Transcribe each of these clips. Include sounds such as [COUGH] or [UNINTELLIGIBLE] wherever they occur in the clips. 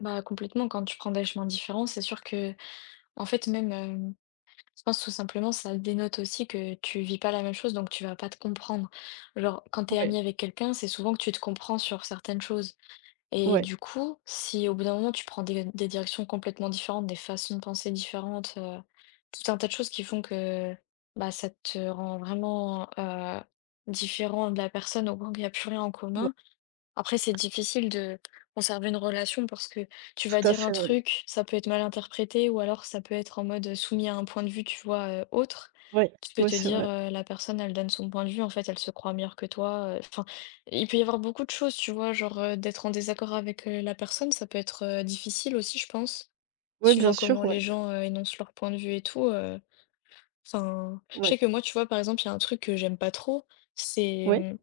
Bah, complètement. Quand tu prends des chemins différents, c'est sûr qu'en fait, même, hem, je pense tout simplement, ça dénote aussi que tu vis pas la même chose donc tu vas pas te comprendre. Genre quand tu es Ouais. amie avec quelqu'un, c'est souvent que tu te comprends sur certaines choses et Ouais. du coup, si au bout d'un moment, tu prends des d des directions complètement différentes, des façons de penser différentes, heu, tout un tas de choses qui font que, bah, ça te rend vraiment, heu, différent de la personne, au point qu'il y a plus rien en Ouais. commun. Après, c'est difficile de conserver une relation parce que tu vas Tout à dire un fait. Ouais. truc, ça peut être mal interprété ou alors ça peut être en mode, heu, soumis à un point de vue, tu vois, heu, autre. Ouais, Tu peux ouais, te c'est dire: vrai. «Heu, la personne, elle donne son point de vue, en fait, elle se croit meilleure que toi.» Enfin, il peut il y avoir beaucoup de choses, tu vois, genre, heu, d'être en désaccord avec, heu, la personne, ça peut être, heu, difficile aussi, je pense. Ouais, bien Suivant sûr, comment ouais. les gens, heu, énoncent leur point de vue et tout, heu, enfin, je Oui. sais que moi, tu vois, par exemple, il y a un truc que j'aime pas trop, c'est, Oui. hem,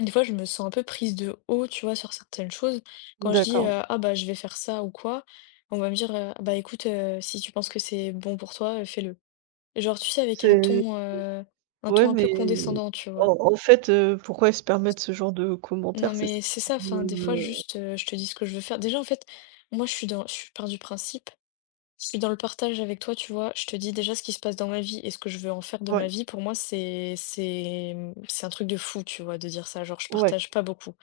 des fois je me sens un peu prise de haut, tu vois, sur certaines choses. Quand je dis, D'accord. Oui. heu: «Ah bah, je vais faire ça ou quoi», on va me dire, heu: «Bah, écoute, heu, si tu penses que c'est bon pour toi, heu, fais-le». Genre, tu sais, avec un C'est ton, heu, [UNINTELLIGIBLE] un oui ton un peu mais condescendant, tu vois? en en fait, heu, pourquoi ils se permettent ce genre de Non commentaires? C'est ç mais c'est ça, qui enfin des fois me juste, heu, je te dis ce que je veux faire. Déjà en fait moi je suis dans je pars du principe, je suis dans le partage avec toi, tu vois, je te dis déjà ce qui se passe dans ma vie et ce que je veux en faire de ma Ouais. vie pour moi c'est c'est, mmh, c'est un truc de fou, tu vois, de dire ça, genre je Ouais. partage pas beaucoup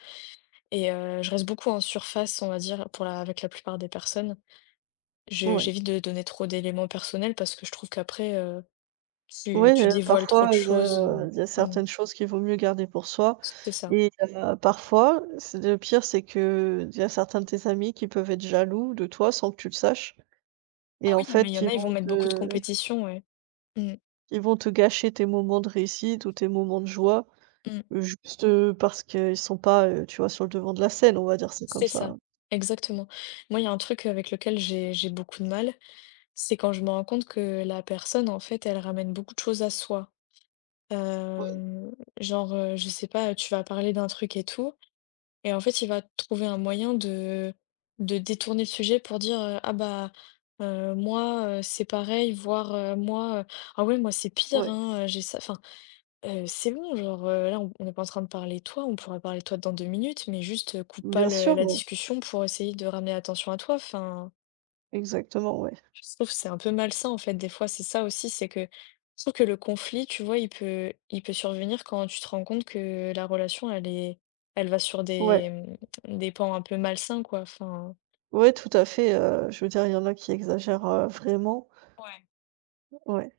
et heu, je reste beaucoup en surface, on va dire, pour la avec la plupart des personnes. Je Ouais. j'évite de donner trop d'éléments personnels parce que je trouve qu'après, heu, tu Ouais, tu heu, dévoiles trop parfois de il y choses, a il y a heu, mmh. certaines choses qu'il vaut mieux garder pour soi C'est ça. et heu, parfois, c le pire c'est qu'il y a certains de tes amis qui peuvent être jaloux de toi sans que tu le saches Ah et en oui, ah mais il y fait a en ils ils vont vont mettre beaucoup de te compétition, ouais. Mmh. ils vont te gâcher tes moments de réussite ou tes moments de joie. Mmh. Juste, heu, parce qu'ils sont pas, heu, tu vois, sur le devant de la scène, on va dire ça comme C'est ça, ça. exactement. Moi, il y a un truc avec lequel j'ai j'ai beaucoup de mal, c'est quand je me rends compte que la personne, en fait, elle ramène beaucoup de choses à soi. Oui. Heu, genre, heu, je sais pas, tu vas parler d'un truc et tout et en fait, il va trouver un moyen de de détourner le sujet pour dire: «Ah, bah heu, moi, heu, c'est pareil, voire moi, ah oui, moi, c'est pire, Ouais. hein, j'ai ça» enfin, heu, c'est bon, genre, heu, là, on n'est pas en train de parler toi, on pourra parler de toi dans 2 minutes, mais juste coupe pas Bien le sûr, la ouais. discussion pour essayer de ramener l'attention à toi, enfin Exactement, ouais. je trouve c'est un peu malsain en fait des fois. C'est ça aussi, c'est que je trouve que le conflit, tu vois, il peut il peut survenir quand tu te rends compte que la relation elle est elle va sur Ouais. des des pans un peu malsains, quoi, enfin Ouais, tout à fait, heu, je veux dire il y en a qui exagèrent, heu, vraiment. Ouais. O ouais.